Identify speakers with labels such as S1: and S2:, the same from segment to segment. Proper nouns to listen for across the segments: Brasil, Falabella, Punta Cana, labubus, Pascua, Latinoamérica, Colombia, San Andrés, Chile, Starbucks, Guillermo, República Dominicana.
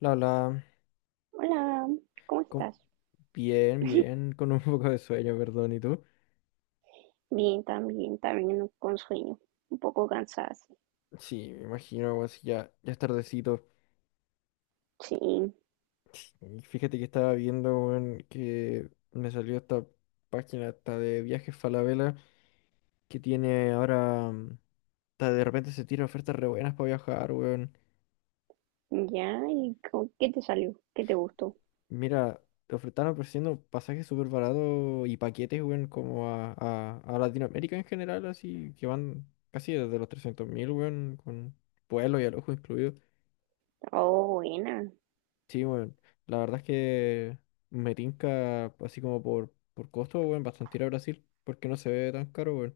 S1: La, la,
S2: Hola, ¿cómo
S1: con-
S2: estás?
S1: Bien, bien, con un poco de sueño, perdón, ¿y tú?
S2: Bien, también, también con sueño, un poco cansada, sí.
S1: Sí, me imagino, weón, si ya es tardecito.
S2: Sí,
S1: Fíjate que estaba viendo, weón, que me salió esta página hasta de viajes Falabella que tiene ahora, de repente se tiran ofertas re buenas para viajar, weón.
S2: ya, ¿y qué te salió? ¿Qué te gustó?
S1: Mira, están ofreciendo pasajes súper baratos y paquetes, weón, como a Latinoamérica en general, así, que van casi desde los 300.000, weón, con vuelo y alojo incluido.
S2: Oh, buena.
S1: Sí, bueno, la verdad es que me tinca así como por costo, bueno, bastante ir a Brasil, porque no se ve tan caro, bueno.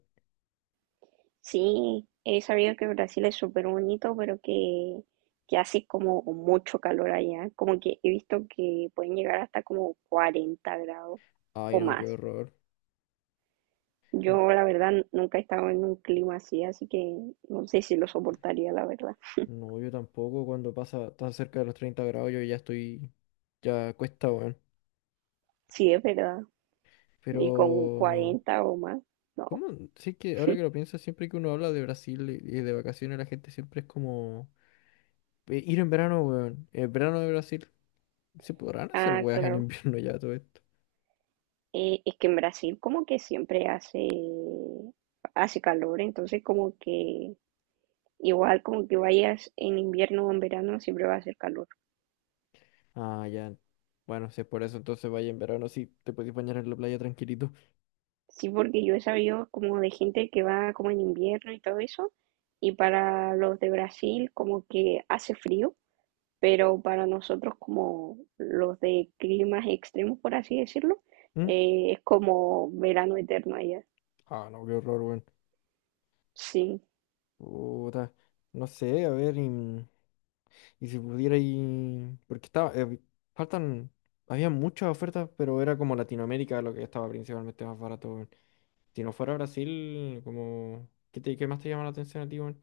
S2: Sí, he sabido que Brasil es súper bonito, pero que hace como mucho calor allá, como que he visto que pueden llegar hasta como 40 grados
S1: Ay,
S2: o
S1: no, qué
S2: más.
S1: horror.
S2: Yo, la verdad, nunca he estado en un clima así, así que no sé si lo soportaría, la verdad.
S1: No, yo tampoco, cuando pasa tan cerca de los 30 grados, yo ya estoy, ya cuesta, bueno.
S2: Sí, es verdad.
S1: Pero,
S2: Y con 40 o más. No.
S1: ¿cómo? Sí que ahora que lo pienso, siempre que uno habla de Brasil y de vacaciones, la gente siempre es como, ir en verano, weón, el verano de Brasil, ¿se podrán hacer
S2: Ah,
S1: weas en
S2: claro.
S1: invierno ya todo esto?
S2: Es que en Brasil como que siempre hace calor, entonces como que igual como que vayas en invierno o en verano siempre va a hacer calor.
S1: Ah, ya. Bueno, si es por eso, entonces vaya en verano, sí, te puedes bañar en la playa tranquilito.
S2: Sí, porque yo he sabido como de gente que va como en invierno y todo eso, y para los de Brasil como que hace frío, pero para nosotros como los de climas extremos, por así decirlo,
S1: ¿Mm?
S2: es como verano eterno allá.
S1: Ah, no, qué horror, weón.
S2: Sí.
S1: Puta. No sé, a ver, y si pudiera ir. Porque estaba faltan... había muchas ofertas, pero era como Latinoamérica lo que estaba principalmente más barato, weón. Si no fuera Brasil, como ¿qué, qué más te llama la atención a ti, weón?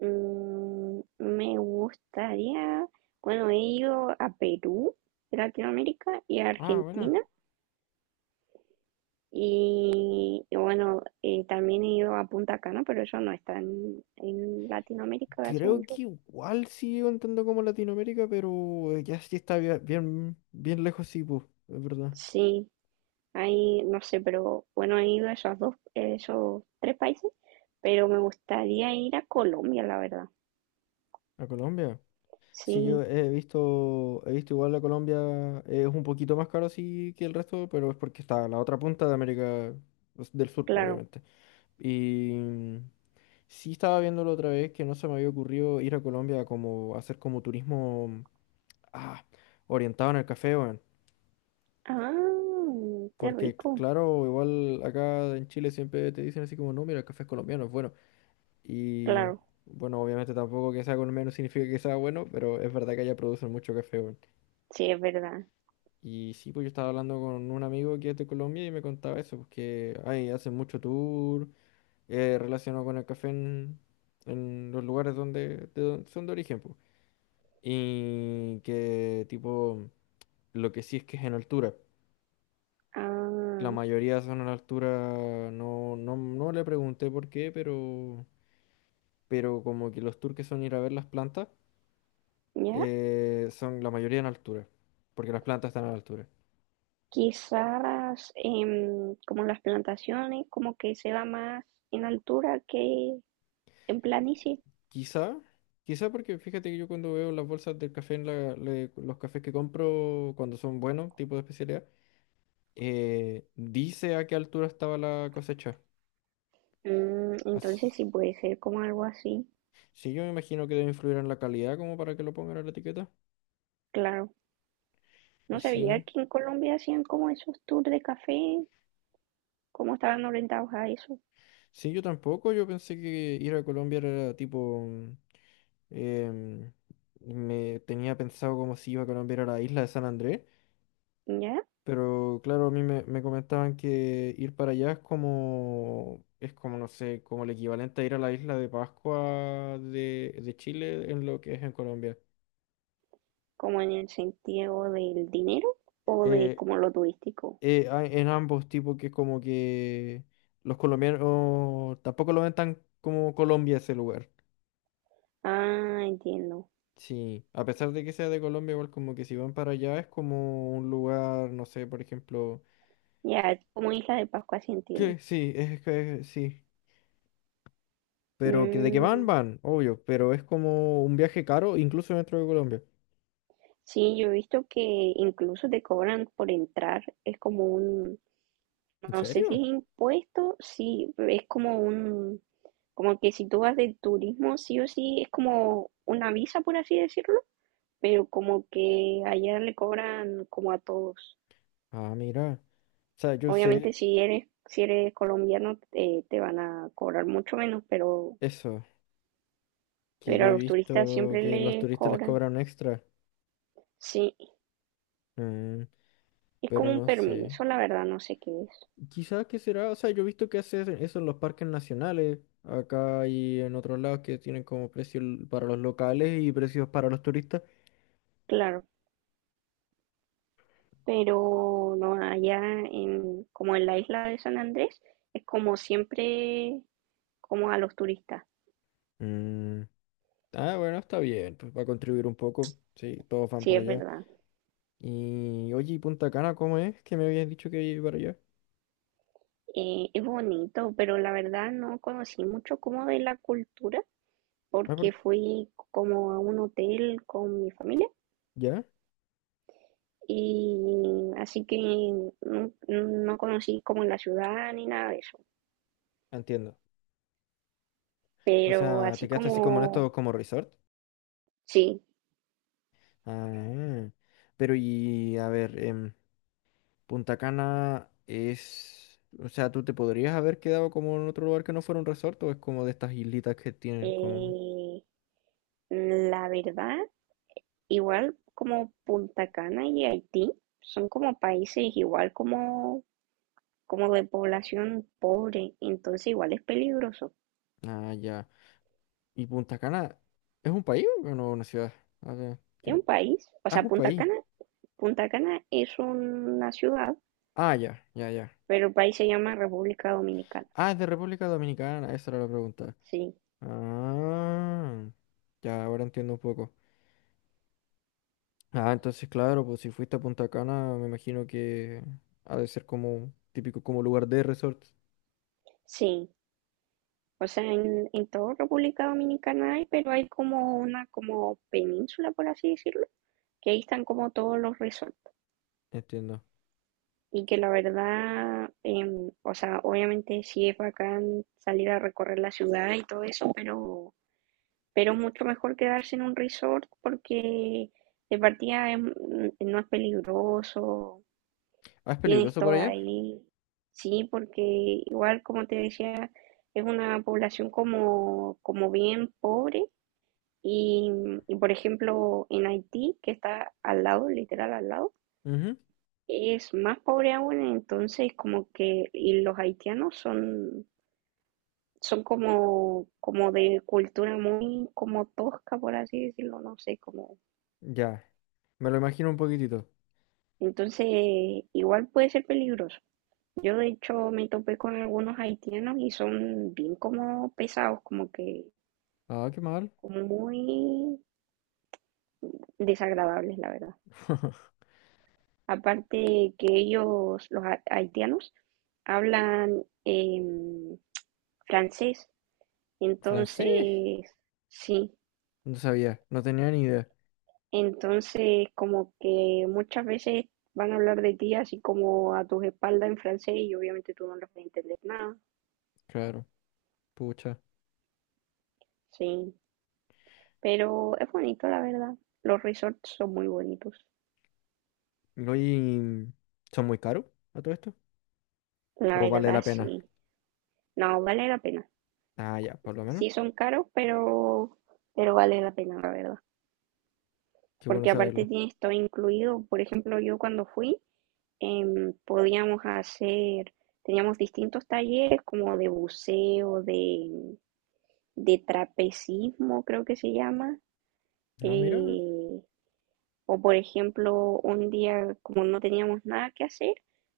S2: Mm, me gustaría, bueno, he ido a Perú, de Latinoamérica, y a
S1: Ah, bueno.
S2: Argentina, y bueno, también he ido a Punta Cana, pero eso no está en Latinoamérica, según
S1: Creo
S2: yo.
S1: que igual sigue contando como Latinoamérica, pero ya sí está bien lejos, sí, pues, es verdad.
S2: Sí, ahí, no sé, pero bueno, he ido a esos dos, esos tres países, pero me gustaría ir a Colombia, la verdad.
S1: ¿A Colombia? Sí, yo
S2: Sí,
S1: he visto igual la Colombia, es un poquito más caro sí que el resto, pero es porque está a la otra punta de América pues, del Sur, pues,
S2: claro.
S1: obviamente. Y sí estaba viéndolo otra vez que no se me había ocurrido ir a Colombia como hacer como turismo ah, orientado en el café, weón.
S2: Ah, qué
S1: Porque
S2: rico.
S1: claro, igual acá en Chile siempre te dicen así como, no, mira, el café es colombiano, es bueno. Y
S2: Claro,
S1: bueno, obviamente tampoco que sea colombiano significa que sea bueno, pero es verdad que allá producen mucho café, weón.
S2: sí, es verdad.
S1: Y sí, pues yo estaba hablando con un amigo que es de Colombia y me contaba eso, pues que ay, hacen mucho tour relacionado con el café en los lugares donde, son de origen, pues. Y que tipo, lo que sí es que es en altura. La
S2: Ah,
S1: mayoría son en altura, no le pregunté por qué, pero como que los tours que son ir a ver las plantas,
S2: ¿ya?
S1: son la mayoría en altura, porque las plantas están a la altura.
S2: Quizás como las plantaciones, como que se da más en altura que en planicie.
S1: Quizá, quizá porque fíjate que yo cuando veo las bolsas del café en los cafés que compro cuando son buenos, tipo de especialidad, dice a qué altura estaba la cosecha.
S2: Mm, entonces
S1: Así,
S2: sí puede ser como algo así,
S1: sí, yo me imagino que debe influir en la calidad como para que lo pongan en la etiqueta.
S2: claro.
S1: Y
S2: No sabía
S1: sí,
S2: que en Colombia hacían como esos tours de café, cómo estaban orientados a eso,
S1: sí, yo tampoco, yo pensé que ir a Colombia era tipo, em, me tenía pensado como si iba a Colombia era la isla de San Andrés.
S2: ¿ya?
S1: Pero claro, a me comentaban que ir para allá es como, no sé, como el equivalente a ir a la isla de Pascua de Chile en lo que es en Colombia.
S2: Como en el sentido del dinero o de
S1: Eh,
S2: como lo turístico.
S1: en ambos tipos que como que los colombianos tampoco lo ven tan como Colombia ese lugar.
S2: Ah, entiendo.
S1: Sí, a pesar de que sea de Colombia, igual como que si van para allá es como un lugar, no sé, por ejemplo,
S2: Ya, como Isla de Pascua, sí entiendo.
S1: que sí, es que sí. Pero que de que van,
S2: Mm,
S1: van, obvio, pero es como un viaje caro incluso dentro de Colombia.
S2: sí, yo he visto que incluso te cobran por entrar, es como un,
S1: ¿En
S2: no sé si
S1: serio?
S2: es impuesto, sí, es como un, como que si tú vas de turismo, sí o sí, es como una visa, por así decirlo, pero como que allá le cobran como a todos.
S1: Ah, mira. O sea, yo
S2: Obviamente
S1: sé
S2: si eres colombiano, te van a cobrar mucho menos,
S1: eso, que
S2: pero
S1: yo
S2: a
S1: he
S2: los turistas
S1: visto
S2: siempre
S1: que los
S2: les
S1: turistas les
S2: cobran.
S1: cobran extra,
S2: Sí,
S1: mm,
S2: es como
S1: pero
S2: un
S1: no sé.
S2: permiso, la verdad, no sé qué es.
S1: Quizás que será, o sea, yo he visto que hacen eso en los parques nacionales, acá y en otros lados que tienen como precios para los locales y precios para los turistas.
S2: Claro, pero no, allá como en la isla de San Andrés, es como siempre, como a los turistas,
S1: Mm, ah, bueno, está bien, pues va a contribuir un poco, sí, todos van
S2: sí
S1: para
S2: es
S1: allá.
S2: verdad.
S1: Y oye, ¿y Punta Cana cómo es? Que me habías dicho que iba para allá.
S2: Es bonito, pero la verdad no conocí mucho como de la cultura,
S1: Ah,
S2: porque
S1: por...
S2: fui como a un hotel con mi familia,
S1: ¿Ya?
S2: y así que no, no conocí como la ciudad ni nada de eso,
S1: Entiendo. O
S2: pero
S1: sea, te
S2: así
S1: quedaste así como en
S2: como,
S1: esto como resort.
S2: sí,
S1: Ah, pero y a ver, Punta Cana es... O sea, ¿tú te podrías haber quedado como en otro lugar que no fuera un resort o es como de estas islitas que tienen como...
S2: eh, la verdad igual como Punta Cana y Haití son como países igual como, como de población pobre, entonces igual es peligroso.
S1: Ah, ya. ¿Y Punta Cana es un país o no una ciudad? A ver,
S2: Es
S1: que-
S2: un país, o
S1: ah, es
S2: sea,
S1: un país.
S2: Punta Cana es una ciudad,
S1: Ah, ya, ya, ya.
S2: pero el país se llama República Dominicana.
S1: Ah, es de República Dominicana, esa era la pregunta.
S2: Sí,
S1: Ah, ya ahora entiendo un poco. Ah, entonces claro, pues si fuiste a Punta Cana, me imagino que ha de ser como típico como lugar de resort.
S2: sí. O sea, en toda República Dominicana hay, pero hay como una como península, por así decirlo, que ahí están como todos los resorts.
S1: Entiendo.
S2: Y que la verdad, o sea, obviamente sí es bacán salir a recorrer la ciudad y todo eso, pero mucho mejor quedarse en un resort porque de partida no es peligroso,
S1: Ah, es
S2: tienes
S1: peligroso por
S2: todo
S1: allá.
S2: ahí. Sí, porque igual como te decía, es una población como, como bien pobre y, y por ejemplo en Haití, que está al lado, literal al lado,
S1: Ujú,
S2: es más pobre aún, entonces como que y los haitianos son como, como de cultura muy como tosca, por así decirlo, no sé, como...
S1: ya, me lo imagino un poquitito.
S2: Entonces igual puede ser peligroso. Yo de hecho me topé con algunos haitianos y son bien como pesados, como que
S1: Ah, qué mal.
S2: como muy desagradables, la verdad. Aparte que ellos, los haitianos, hablan francés.
S1: ¿Francés?
S2: Entonces, sí,
S1: No sabía, no tenía ni idea.
S2: entonces como que muchas veces van a hablar de ti así como a tus espaldas en francés y obviamente tú no les vas a entender nada,
S1: Claro, pucha.
S2: sí, pero es bonito la verdad, los resorts son muy bonitos,
S1: No, ¿y son muy caros a todo esto?
S2: la
S1: ¿O vale
S2: verdad
S1: la pena?
S2: sí, no, vale la pena,
S1: Ah, ya, por lo menos.
S2: sí son caros, pero vale la pena la verdad,
S1: Qué bueno
S2: porque aparte
S1: saberlo.
S2: tienes todo incluido, por ejemplo yo cuando fui podíamos hacer, teníamos distintos talleres como de buceo, de trapecismo, creo que se llama.
S1: No, mira. Eh.
S2: eh, o por ejemplo, un día como no teníamos nada que hacer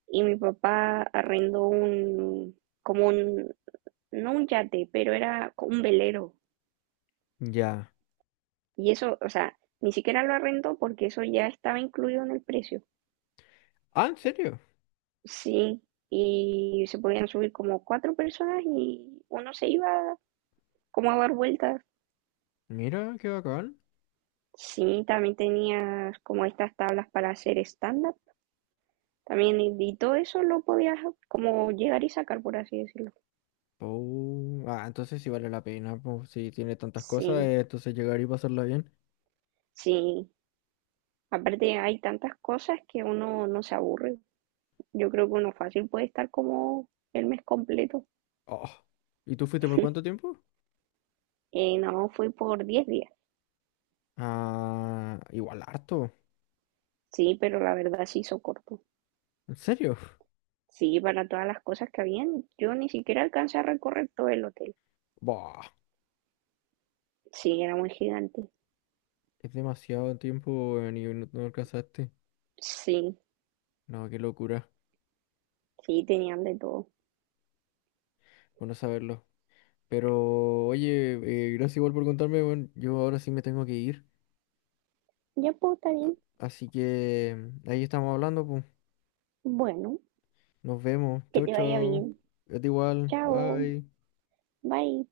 S2: y mi papá arrendó un, como un, no un yate, pero era un velero.
S1: Ya.
S2: Y eso, o sea, ni siquiera lo arrendó porque eso ya estaba incluido en el precio.
S1: Ah, ¿en serio?
S2: Sí, y se podían subir como cuatro personas y uno se iba como dar vueltas.
S1: Mira, qué bacán.
S2: Sí, también tenías como estas tablas para hacer stand-up. También, y todo eso lo podías como llegar y sacar, por así decirlo.
S1: Oh, ah, entonces sí vale la pena, pues, si tiene tantas cosas,
S2: Sí,
S1: entonces llegar y pasarla bien.
S2: sí. Aparte hay tantas cosas que uno no se aburre. Yo creo que uno fácil puede estar como el mes completo.
S1: Oh, ¿y tú fuiste por cuánto tiempo?
S2: No, fui por 10 días.
S1: Ah, igual harto.
S2: Sí, pero la verdad se hizo corto.
S1: ¿En serio?
S2: Sí, para todas las cosas que habían, yo ni siquiera alcancé a recorrer todo el hotel.
S1: Bah,
S2: Sí, era muy gigante.
S1: es demasiado tiempo, ni no, no alcanzaste.
S2: Sí,
S1: No, qué locura,
S2: sí, tenían de todo.
S1: bueno saberlo. Pero, oye, gracias igual por contarme, bueno, yo ahora sí me tengo que ir.
S2: Ya pues, está bien.
S1: Así que ahí estamos hablando, pues.
S2: Bueno,
S1: Nos vemos.
S2: que
S1: Chau,
S2: te vaya
S1: chau.
S2: bien.
S1: Es igual.
S2: Chao.
S1: Bye.
S2: Bye.